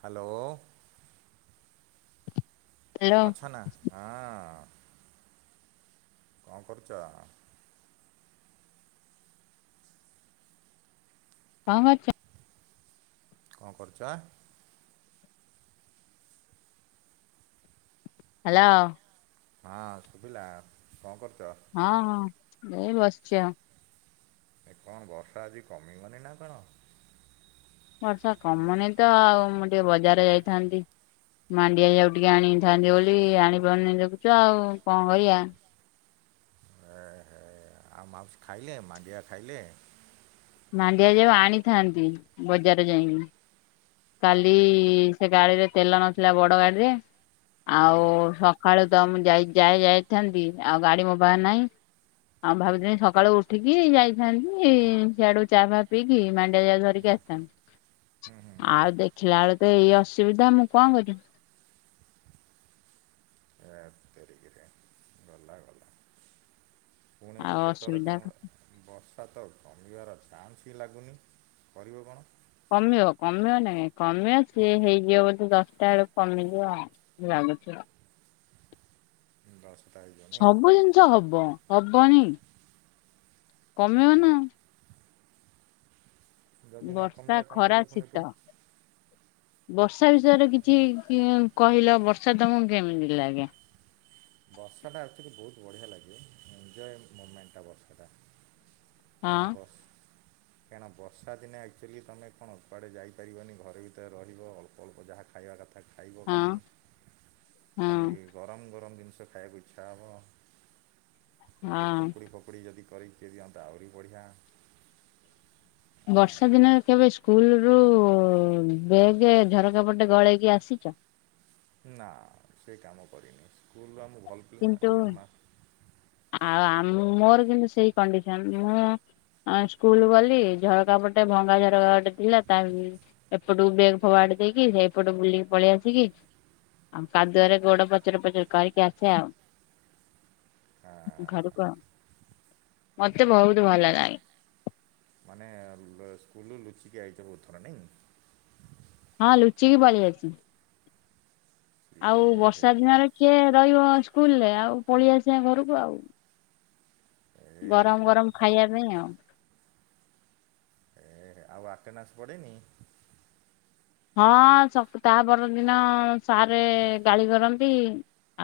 Hello. Hello ଅଛ ନା ହଁ। କଣ କରୁଛ। ଙ୍କ କରୁଚ। କଣ କରୁଚ। ହ୍ୟାଲୋ। ହଁ ଶୁଭିଲା କଣ କରୁଛ। ହଁ ହଁ ଏଇ ବସିଛି ଆଉ। ଏ କଣ ବର୍ଷା ଆଜି କମିବନି ନା କଣ। ବର୍ଷା କମୁନି ତ ଆଉ ମୁଁ ଟିକେ ବଜାର ଯାଇଥାନ୍ତି। ମାଣ୍ଡିଆ ଯାଉ ଟିକେ ଆଣିଥାନ୍ତି ବୋଲି ଆଣିପାରୁ ନେଇ ଦେଖୁଚ ଆଉ କଣ କରିବା। ଏ ହେ ଆଉ ମାଉସୀ ଖାଇଲେ ମାଣ୍ଡିଆ ଖାଇଲେ। ମାଣ୍ଡିଆ ଯାଉ ଆଣିଥାନ୍ତି ବଜାର ଯାଇକି। କାଲି ସେ ଗାଡିରେ ତେଲ ନଥିଲା ବଡ ଗାଡିରେ। ହୁଁ ଆଉ ସକାଳୁ ତ ମୁଁ ଯ ଯାଇ ଯାଇ ଥାନ୍ତି ଆଉ ଗାଡି ମୋ ପାରେ ନାହିଁ। ଆଉ ଭାବୁଥିଲି ସକାଳୁ ଉଠିକି ଯାଇଥାନ୍ତି ସିଆଡୁ ଚା ଫା ପିଇକି ମାଣ୍ଡିଆ ଯାଉ ଧରିକି କି ଆସିଥାନ୍ତି। ଆଉ ଦେଖିଲା ବେଳ ତ ଏଇ ଅସୁବିଧା ମୁଁ କଣ କରିବି। ହେତ୍ ତେରୀକିରା। ଗଲା ଗଲା। ପୁଣି ଏଠୁ ଆଉ କେତେବେଳେ ଅସୁବିଧା କଣ ବର୍ଷା ତ କମିବାର ଚାନ୍ସ ହିଁ ଲାଗୁନି କରିବ କଣ। କମିବ କମିବ ନାଇଁ କମିଅ ସ ହେଇଯିବ ବୋଧେ ଦଶଟା ବେଳୁ କମିଯିବ ଆଉ। ଲାଗୁଛିଅ। ଦଶଟା ହେ ସବୁ ଜିନିଷ ହବ ହବନି। କମିବ ନା। ଯଦି ନ ବର୍ଷା, କମିଲା କ'ଣ ଖରା, କରିବ ପୁଣି ଏଠୁ ଶୀତ। ବର୍ଷା ବିଷୟରେ କିଛି କହିଲ ବର୍ଷା ତମକୁ କେମିତି ଲାଗେ? ବର୍ଷାଟା ଆକଚୁଆଲି ବହୁତ ବଢ଼ିଆ ଲାଗେ ଏନଜୟେ ମୁମେଣ୍ଟଟା ବର୍ଷାଟା। ହଁ କେଣା ବସ କାହିଁକନା ବର୍ଷା ଦିନ ଆକଚୁଆଲି ତମେ କଣ କୁଆଡ଼େ ଯାଇ ପାରିବନି ଘରେ ଭିତରେ ରହିବ ଅଳ୍ପ ଅଳ୍ପ ଯାହା ଖାଇବା କଥା କ ଖାଇବ ହଁ ଖାଲି ହଁ ଖାଲି ଗରମ ଗରମ ଜିନିଷ ଖାଇବାକୁ ଇଚ୍ଛା ହବ ଟିକେ ହଁ ପକୁଡ଼ି ଫକୁଡ଼ି ଯଦି କରିିକି ଦିଅନ୍ତା ଆହୁରି ବଢ଼ିଆ। ବର୍ଷା ଦିନ କେବେ ସ୍କୁଲ ରୁ ବେଗେ ଝରକା ପଟେ ଗଳେଇକି ଆସିଚ? ନା ସେ କାମ କରିନି ସ୍କୁଲରୁ ଆମଁ ଭଲ ପିଲା କିନ୍ତୁ ଜମା ଆଉ ମୋର କିନ୍ତୁ ସେଇ କଣ୍ଡିସନ ମୁଁ ଆଁ ସ୍କୁଲ ଗଲି ଝରକା ପଟେ ଭଙ୍ଗା ଝରକା ପଟେ ଥିଲା ତା। ଏପଟୁକୁ ବେଗ୍ ଫଗାଡି ଦେଇକି ସେ ଏପଟେ ବୁଲିକି ପଳେଇ ଆସିକି। ଆଉ କାଦୁଆରେ ଗୋଡ ପଚର ପଚର କରିକି ଆସ ସେ ଆଉ ଘରୁ କୁ। ମତେ ବହୁତୁ ଭଲ ଲାଗେ। ମାନେ ସ୍କୁଲରୁ ଲୁଚିକି ଆଇଛ ବହୁଥର ନାଇ। ହଁ ଲୁଚିକି ପଳେଇ ଆସି ଆଉ ଏ ହେ ବର୍ଷା ଦିନରେ। କିଏ ରହିବ ସ୍କୁଲ ରେ ଆଉ ପଳେଇ ଆସିବା ଘରକୁ ଆଉ। ଏ ଗରମ ହେ ଗରମ ଖାଇବା ପାଇଁ ଆଉ। ଏ ଆଉ ଆଟେଣ୍ଡାନ୍ସ ପଡେନି। ହଁ ତା ପରଦିନ ସାରେ ଗାଳି କରନ୍ତି।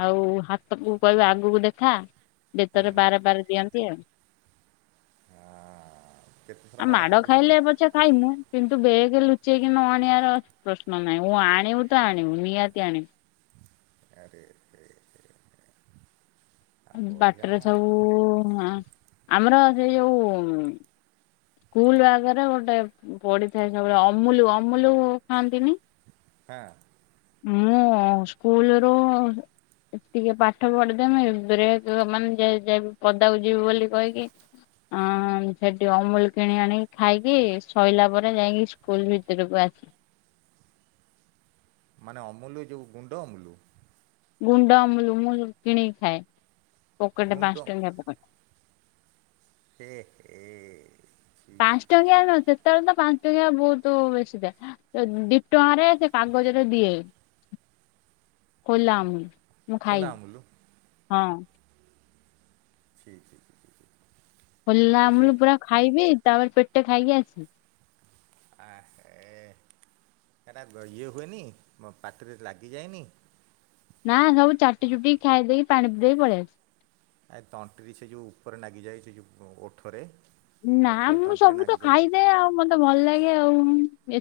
ଆଉ ହାତକୁ କହିବେ ଆଗକୁ ଦେଖା ହୁଁ ବେତରେ ପାହାରେ ପାହାରେ ଦିଅନ୍ତି ଆଉ। କେତେଥର ଆଉ ମାଡ଼ ମାଡ ଖାଇଛ ସେଭଳିଆ ଖାଇଲେ ପଛେ ଖାଇ ମୁୁ କିନ୍ତୁ ବେଗ ଲୁଚେଇକି ନ ଆଣିବାର ପ୍ରଶ୍ନ ନାହିଁ ମୁଁ ଆଣିବୁ ତ ଆଣିବୁ ନିହାତି ଆଣିବି। ଆରେ ରେ ରେ ବଢ଼ିଆ ବାଟରେ ସବୁ ଆମର ସେ ଯୋଉ। ସ୍କୁଲ ଆଗରେ ଗୋଟେ ପଡିଥାଏ ସବୁବେଳେ ଅମୁଲୁ ଅମୁଲୁ ଖାଆନ୍ତିନି। ହଁ। ମୁଁ ସ୍କୁଲ ରୁ। ଟିକେ ପାଠ ପଢିଦେମି ବ୍ରେକେ ଏ ମାନେ ଯି ଯେ ପଦାକୁ ଯିବି ବୋଲି କହିକି। ଅଁ ସେଠି ଅମୁଲୁ କିଣି ଆଣିକି ଖାଇକି ସୋଇଲା ପରେ ଯାଇକି ସ୍କୁଲ ଭିତରକୁ ଆସି ମାନେ ଅମୁଲୁ ଯଉ ଗୁଣ୍ଡ ଅମୁଲୁ। ଗୁଣ୍ଡ ଅମୁଲୁ ମୁ କିଣିକି ଖାଏ ପକେଟ ଗୁଣ୍ଡ ପାଞ୍ଚ ଟଙ୍କିଆ ପକେଟ। ହେ ହେ। ଛି ଛି ପାଞ୍ଚ ଛି ଟଙ୍କିଆ ଛି ନ ସେତେବେଳେ ତ ପାଞ୍ଚ ଟଙ୍କିଆ ବହୁତ ବେଶୀ ଦେ ଦିଟଙ୍କାରେ ସେ କାଗଜରେ ଦିଏ ଖୁଲା ଅମୁଲୁ। ମୁଁ ଖୋଲା ଖାଇ ଅମୁଲ ହଁ। ଠିକ୍ ଠିକ୍। ଖୋଲା ଆମୁଲ ପୁରା ଖାଇବି ତାପରେ ପେଟେ ଖାଇକି ଆସି ଆ ହେ ସେଟା ଇଏ ହୁଏନି ମୋ ପାଟିରେ ଲାଗିଯାଏନି। ନା ସବୁ ଚାଟି ଚୁଟି ଖାଇ ଦେଇକି ପାଣି ପି ଦେଇ ପଳେଇ ଆସ ଆ ତଣ୍ଟିରେ ସେ ଯଉ ଉପରେ ନାଗିଯାଏ ସେ ଯଉ ଓଠରେ। ନା ଓଠ ମୁଁ ତଣ୍ଟିରେ ସବୁ ତ ନାଗିଯାଏ ଖାଇ ଆଉ ମତେ ଭଲ ଲାଗେ ଆଉ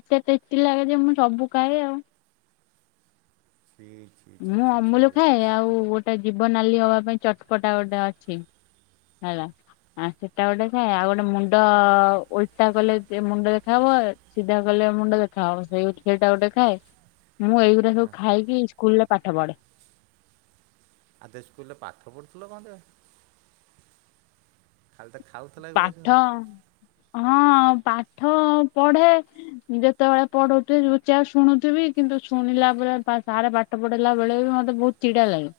ଏତେ ଟେଷ୍ଟି ଲାଗେ ଯେ ମୁଁ ସବୁ ଖାଏ ଆଉ। [unintelligible] ମୁଁ ଛି ଛି ଅମୁଲ ଛି। ଖାଏ ଆଉ ଗୋଟେ ଜୀବନାଲି ହବା ପାଇଁ ଚଟପଟା ଗୋଟେ ଅଛି ହେଲା। ଆଁ ସେଟା ଗୋଟେ ଥାଏ ଆଉ ଗୋଟେ ମୁଣ୍ଡ ଓଲଟା କଲେ ମୁଣ୍ଡ ଦେଖାହବ ସିଧା କଲେ ମୁଣ୍ଡ ଦେଖାହବ ସେଇ ସେଇଟା ଗୋଟେ ଖାଏ ମୁଁ ଏଇଉରା ସବୁ ଖାଇକି ସ୍କୁଲରେ ପାଠ ପଢ଼େ। ଆଦେ ସ୍କୁଲରେ ପାଠ ପଢ଼ୁଥିଲ କଟେ ଖାଲିତ ପାଠ ହଁ ପାଠ ପଢ଼େ ଯେତେବେଳେ ପଢ଼ଉଥିବେ ଚୁପଚାପ୍ ଶୁଣୁଥିବି କିନ୍ତୁ ଶୁଣିଲା ପରେ ସାର୍ ପାଟି ପାଠ ପଢ଼େଇଲା ବେଳେବି ମତେ ବହୁତ୍ ଚିଡ଼ା ଲାଗେ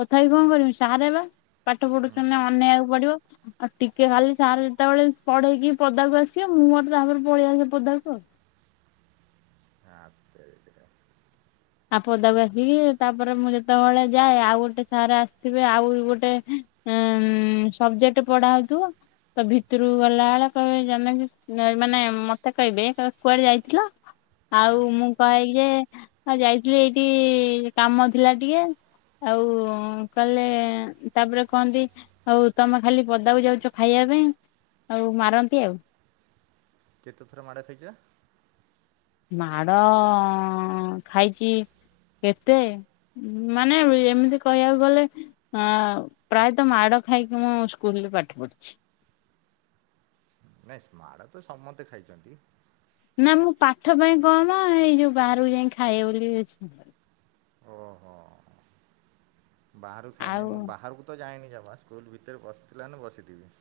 ତଥାପି କଣ କରିମି ସାର୍ ବା ପାଠ ପଢୁଛନ୍ତି ଅନେଇବାକୁ ପଡ଼ିବ ଆଉ ଟିକେ କିଏ ଖାଲି ସାର୍ ଯେତେବେଳେ ପଢେଇକି ପଦାକୁ ଆସିବେ ମୁଁହେତେ ତାପରେ ପଳେଇଆସେ ପଦାକୁ ଆଉ। ହା ତେରିକା। ଆଉ ପଦାକୁ ଆସିକି ତାପରେ ମୁଁ ଯେତେବେଳେ ଯାଏ ଆଉ ଗୋଟେ ସାର୍ ଆସିଥିବେ ଆଉ ଗୋଟେ ଉ ସବଜେକ୍ଟ ପଢ଼ା ହେଉଥିବ ତାଭିତରକୁ ଗଲା ବେଳେ କହିବେ ଜମେକ ମାନେ ମତେ କହିବେ କୁଆଡ଼େ ଯାଇଥିଲ? ଆଉ ମୁଁ କହେଯେ ଆଉ ଯାଇଥିଲି ଏଇଠି କାମ ଥିଲା ଟିକେ ଆଉ କହିଲେ ତାପରେ କହନ୍ତି ଆଉ ତମେ ଖାଲି ପଦାକୁ ଯାଉଚ ଖାଇବା ପାଇଁ ଆଉ ମାରନ୍ତି ଆଉ। କେତେଥର ମାଡ଼ ଖାଇଛ? ମାଡ଼ ଖାଇଚି କେତେ ମାନେ ଏମିତି କହିବାକୁ ଗଲେ ଅଁ ପ୍ରାୟତଃ ମାଡ଼ ଖାଇକି ମୁଁ ସ୍କୁଲରେ ପାଠ ପଢିଛି। ନାଇଁ ସ୍ମଢ଼ତ ସମସ୍ତେ ଖାଇଚନ୍ତି ନା ମୁଁ ପାଠ ପାଇଁ କମା ଏଇ ଯୋଉ ବାହାରକୁ ଯାଇ ଖାଏ ବୋଲି ବେସି ଓହୋ ବାହାରକୁ ଖାଏ ନାହିଁ ଆଉ ମୁଁ ବାହାରକୁ ତ ଯାଏନି ଜମା ସ୍କୁଲ୍ ଭିତେରେ ବସିଥିଲା ମାନେ ବସିଥିବି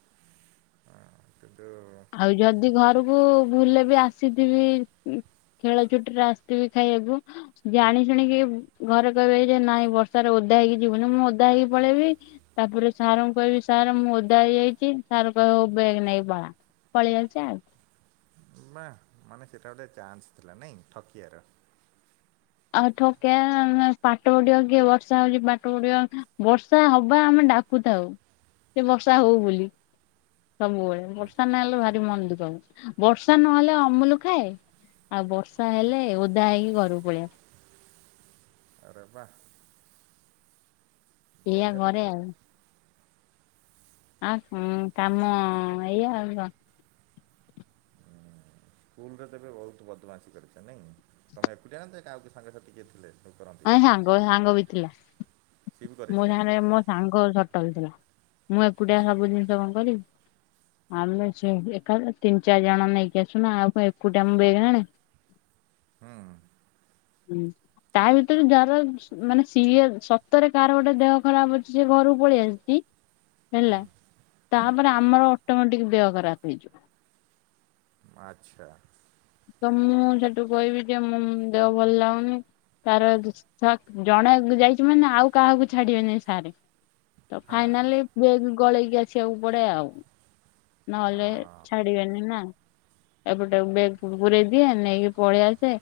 ହଁ କିନ୍ତୁ ଆଉ ଯଦି ଘରକୁ ଭୁଲରେବି ଆସିଥିବି ଉଁ ଖେଳ ଛୁଟିରେ ଆସିଥିବି ଖାଇବାକୁ ଜାଣି ଶୁଣିକି ଘରେ କହିବେ ହେଇରେ ନାଇଁ ବର୍ଷାରେ ଓଦା ହେଇକି ଯିବୁନି ମୁଁ ଓଦା ହେଇକି ପଳେଇବି ତାପରେ ସାରଙ୍କୁ କହିବି ସାର୍ ମୁଁ ଓଦା ହେଇଯାଇଛି ସାର୍ କହିବେ ହୋଉ ବେଗ୍ ନେଇକି ପଳା। ପଳେଇ ଆସେ ଆଉ। ବାଃ ମାନେ ସେଇଟା ଗୋଟେ ଚାନ୍ସ ଥିଲା ନାଇଁ ଠକିବାର? ଆଉ ଠକିବା ପାଠ ପଢ଼ିବାକୁ କିଏ ବର୍ଷା ହୋଉଛି ପାଠ ପଢ଼ିବ ବର୍ଷା ହବା ଆମେ ଡାକ୍ ଡାକୁଥାଉ କି ବର୍ଷା ହୋଉ ବୋଲି। ସବୁବେଳେ ଆଚ୍ଛା ବର୍ଷା ନହେଲେ ଭାରି ମନଦୁଃଖ ହବ। ବର୍ଷା ନହେଲେ ଅମୁଲୁ ଖାଏ ଆଉ ବର୍ଷା ଆଚ୍ଛା ହେଲେ ଓଦା ହେଇକି ଘରକୁ ପଳେଇ ଆସେ। ଆରେ ବାଃ। ଏଇଆ ବଢ଼ିଆ ତ କରେ ଦେବେ ଆଉ। ଆଁ ହୁଁ କାମ ଏଇଆ ଆଉ କଣ? ସ୍କୁଲରେ ତେବେ ବହୁତ୍ ବଦମାସି କରିଛ ନାଇଁ ତମେ ଏକୁଟିଆନା କାଳେ ଆଉ କିଏ ସାଙ୍ଗ ସାଥୀ କିଏ ଥିଲେ? ସବୁ କରନ୍ତି ନାଇଁ ସାଙ୍ଗ ସାଙ୍ଗବି ଥିଲା। ସିଏ ବି କରେ ମୋ ସେଇଆ। ସାଙ୍ଗେରେ ମୋ ସାଙ୍ଗ ସଟଲ୍ ଥିଲା ମୁଁ ଏକୁଟିଆ ସବୁ ଜିନିଷ କଣ କରିବି। ଆମେ ସେମିତି ଏକାବେଳେ ତିନ୍ ଚାରି ଜଣ ନେଇକି ଆସୁନା ଆଉ କଣ ଏକୁଟିଆ ମୁଁ ବେକେ ଆଣେ। ହଁ। ହୁଁ ତାଭିତରେ ଯାହାର ମାନେ ସିଏ ସତରେ କାହାର ଗୋଟେ ଦେହ ଖରାପ୍ ଅଛି ସିଏ ଘରକୁ ପଳେଇ ଆସିଛି ହେଲା ତାପରେ ଆମର ଅଟୋମେଟିକ୍ ଦେହ ଖରାପ୍ ହେଇଯିବ। ଆଚ୍ଛା। ତ ମୁଁ ସେଠୁ କହିବି ଯେ ମୁଁ ମୋ ଦେହ ଭଲ୍ ଲାଗୁନି। ସାର୍ ଆଉ ଜଣେ ଯାଇଛି ମାନେ ଆଉ କାହାକୁ ଛାଡିବେନି ସାରେ। ତ ହଁ ଫାଇନାଲି ବେଗେ ଗଳେଇକି ଆସିବାକୁ ପଡ଼େ ଆଉ ନହେଲେ ହଁ ଛାଡ଼ି ବେନି ନା ଏପଟେ ଆଉ ବେଗକୁ ପୁରେଇ ଦିଏ ନେଇକି ପଳେଇ ଆସେ।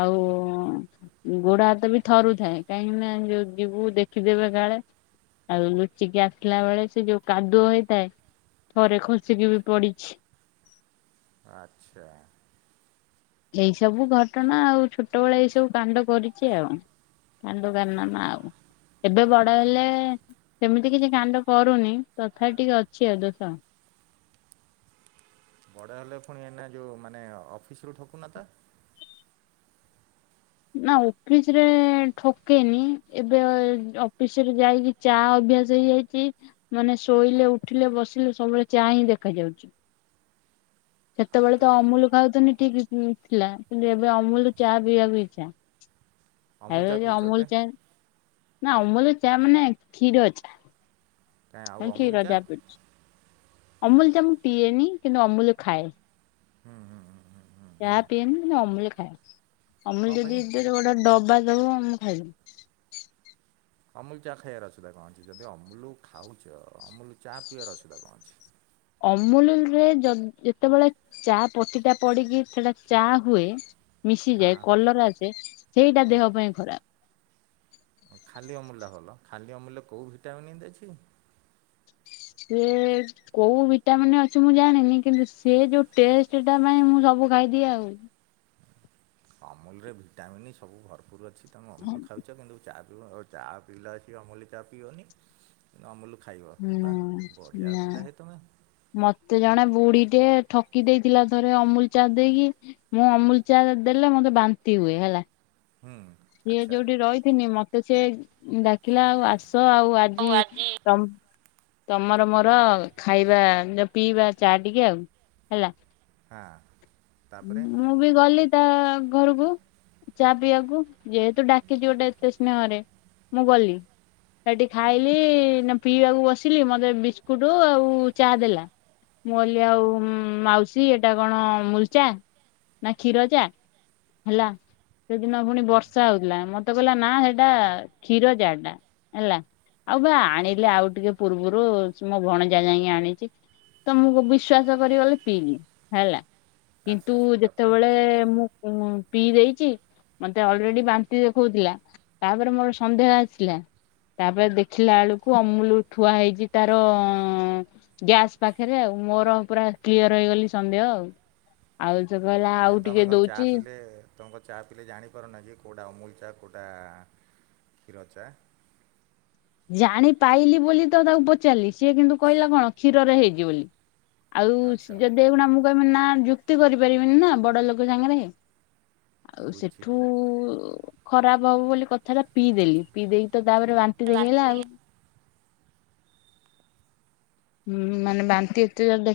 ଆଉ ଗୋଡ଼ ହାତ ବି ଥରୁଥାଏ କାହିଁକି ନା ଯୋଉ ଯିବୁ ଦେଖି ଦେବେ କାଳେ। ଆଉ ଲୁଚିକି ଆସିଲା ବେଳେ ସେ ଯୋଉ କାଦୁଅ ହେଇଥାଏ। ଥରେ ଖସିକି ବି ପଢ଼ିଛି। ଆଚ୍ଛା। ଏଇ ସବୁ ଘଟଣା ଆଉ ଛୋଟ ବେଳେ ଏଇ ସବୁ କାଣ୍ଡ କରିଛି ଆଉ। କାଣ୍ଡ କାର୍ଣ୍ଣମା ଆଉ ଏବେ ବଡ଼ ହେଲେ ସେମିତି କିଛି କାଣ୍ଡ କରୁନି ତଥାପି ଟିକେ ଅଛି ଆଉ ଦୋଷ। ବଡ଼ ହେଲେ ଫୁଣି ଏଇନା ଯୋଉଁ ମାନେ ଅଫିସରୁ ଠକୁନ ତ? ନା ଅଫିସ୍ ରେ ଠକେନି ଏବେ ଅଫିସ୍ ରୁ ଯାଇକି ଚା ଅଭ୍ୟାସ ହେଇଯାଇଛି। ମାନେ ଶୋଇଲେ ଉଠିଲେ ବସିଲେ ସବୁବେଳେ ଚା ହିଁ ଦେଖାଯାଉଚି। ସେତେବେଳେ ତ ଆଦବ। ଅମୁଲୁ ଖାଉଥିଲି ଠିକ୍ ହିଁ ଥିଲା କିନ୍ତୁ ଏବେ ଅମୁଲୁ ଚା ପିଇବାକୁ ଇଚ୍ଛା ଚା ଅମୁଲ ଚା ଅଗୁରୁ ଯୋଉ ପିଉଛ ଅମୁଲୁ ଏବେ ଚା ନା ଅମୁଲ୍ ଚା ମାନେ କ୍ଷୀର ଚା। କାଇଁ ଆଉ ନାଇଁ ଅମୁଲ କ୍ଷୀର ଚା ପିଉଛି ଅମୁଲ୍ ଚା ମୁଁ ପିଏନି କିନ୍ତୁ ଅମୁଲ୍ ଖାଏ। ହଁ ହଁ ହଁ ହଁ ହଁ। ଚା ପିଏନି କିନ୍ତୁ ଅମୁଲ୍ ଖାଏ କଣ ଅମୁଲ୍ ପାଇଁ ଯଦି ମତେ ଗୋଟେ ଡବା ଦବ ମୁଁ ଖାଇଦେବି। ଅମୁଲ୍ ଚା ଖାଇବାର ଅସୁବିଧା କଣ ଅଛି ଯଦି ଅମୁଲ୍ ଖାଉଚ ଅମୁଲ୍ ଚା ପିଇବାରେ ଅସୁବିଧା କଣ ଅଛି? ଅମୁଲ୍ ରେ ଯଦି ଯେତେବେଳେ ଚା ପତିଟା ପଡିକି ସେଟା ଚା ହୁଏ ମିଶିଯାଏ କଲର୍ ଆସିଯାଏ ସେଇଟା ଦେହ ପାଇଁ ଖରାପ୍। ଖାଲି ଅମୁଲାଟା ଭଲ ଖାଲି ଅମୁଲରେ କୋଉ ଭିଟାମିନ୍ ଏମିତି ଅଛି କି? ହୁଁ। କୋଉ ଭିଟାମନ୍ ଅଛି ମୁଁ ଜାଣିନି କିନ୍ତୁ ସେ ଯୋଉ ଟେଷ୍ଟଟା ପାଇଁ ମୁଁ ସବୁ ଖାଇଦିଏ ଆଉ। ଅମୁଲରେ ଭିଟାମିନ୍ ସବୁ ଭରପୁର ଅଛି ତୁମେ ହୁଁ ଅମୁଲ ଖାଉଛ କିନ୍ତୁ ଚା ପିଇବ ଚା ପିଇଲା ଅଛି ଅମୁଲି ଚା ପିଇବନି। ଅମୁଲ ଖାଇବ ବା ବଢ଼ିଆ ନା ପିଲା ହେ ତୁମେ। ମତେ ଜଣେ ବୁଢୀ ଟେ ଠକି ଦେଇଥିଲା ଥରେ ଅମୁଲ ଚା ଦେଇକି। ମୁଁ ଅମୁଲ ଚା ଦେଲେ ମତେ ବାନ୍ତି ହୁଏ ହେଲା। ହୁଁ। ସିଏ ଆଚ୍ଛା ଯୋଉଠି ରହିଥିନି ମତେ ସିଏ ଡାକିଲା ଆଉ ଆସ ଆଉ ଆଜି ତ ତମର ମୋର ଖାଇବା ପିଇବା ଚା ଟିକେ ଆଉ ହେଲା। ହଁ ତାପରେ। ମୁଁ ବି ଗଲି ତା ଘରକୁ ଚା ପିଇବାକୁ। ଯେହେତୁ ଡାକିଛି ଗୋଟେ ଏତେ ସ୍ନେହରେ ମୁଁ ଗଲି ସେଠି ଖାଇଲି। ପିଇବାକୁ ବସିଲି ମତେ ବିସ୍କୁଟ ଆଉ ଚା ଦେଲା। ମୁଁ କହିଲି ଆଉ ମାଉସୀ ଏଇଟା କଣ ଅମୂଲ ଚା ନା କ୍ଷୀର ଚା। ହେଲା। ସେଦିନ ପୁଣି ବର୍ଷା ହଉଥିଲା ମତେ କହିଲା ନା ସେଇଟା କ୍ଷୀର ଚା ଟା ହେଲା। ଆଉ ବା ଆଣିଲେ ଆଉ ଟିକେ ପୂର୍ବରୁ ମୋ ଭଣଜା ଯାଇକି ଆଣିଛି। ତ ମୁଁ ବିଶ୍ଵାସ କରି ଗଲି ପିଇଲିି ହେଲା କିନ୍ତୁ ଆଚ୍ଛା ତାପରେ ଯେତେବେଳେ ମୁଁ ମୁଁ ପିଇ ଦେଇଛି ମତେ ଅଲରେଡି ବାନ୍ତି ଦେଖଉଥିଲା। ତାପରେ ମୋର ସଧ୍ୟେହ ଆସିଲା ତାପରେ ଦେଖିଲା ବେଳକୁ ଅମୁଲ ଥୁଆ ହେଇଛି ତାର ଗ୍ୟାସ୍ ପାଖରେ ଆଉ ମୋର ପୁରା କ୍ଲିୟର ହେଇଗଲି ସନ୍ଦେହ ଆଉ। ଆଉ ସେ କହିଲା କାହିଁ ଆଉ ତମେ ଟିକେ କଣ ଚା ଦଉଛି। ପିଇଲେ ତମେ କଣ ଚାଆ ପିଇଲେ ଜାଣିପାରନା କି କୋଉଟା ଅମୁଲ ଚାଆ କୋଉଟା କ୍ଷୀର ଚାଆ? ଜାଣି ପାଇଲି ବୋଲି ତ ତାକୁ ପଚାରିଲି ସିଏ କିନ୍ତୁ କହିଲା କଣ କ୍ଷୀରରେ ହେଇଛି ବୋଲି, ଆଉ ଆଚ୍ଛା ଯଦି ଏଇକ୍ଷୁଣା ମୁଁ କହିବି ନା ଯୁକ୍ତି କରିପାରିବିନି ନା ବଡ ଲୋକ ସାଙ୍ଗରେ। ଆଉ ସେଠୁ ବୁଝିଲି। ଖରାପ ହବ ବୋଲି କଥାଟା ପିଇଦେଲି ପିଇ ଦେଇକି ତ ତାପରେ ବାନ୍ତି ବାଣ୍ଟି ଦେଖେଇଲା ଦେଇକି ଆଉ ଉଁ-ଉଁ-ଉଁ ମାନେ ବାନ୍ତି ଏତେ ଜୋର୍ ଦେଖେ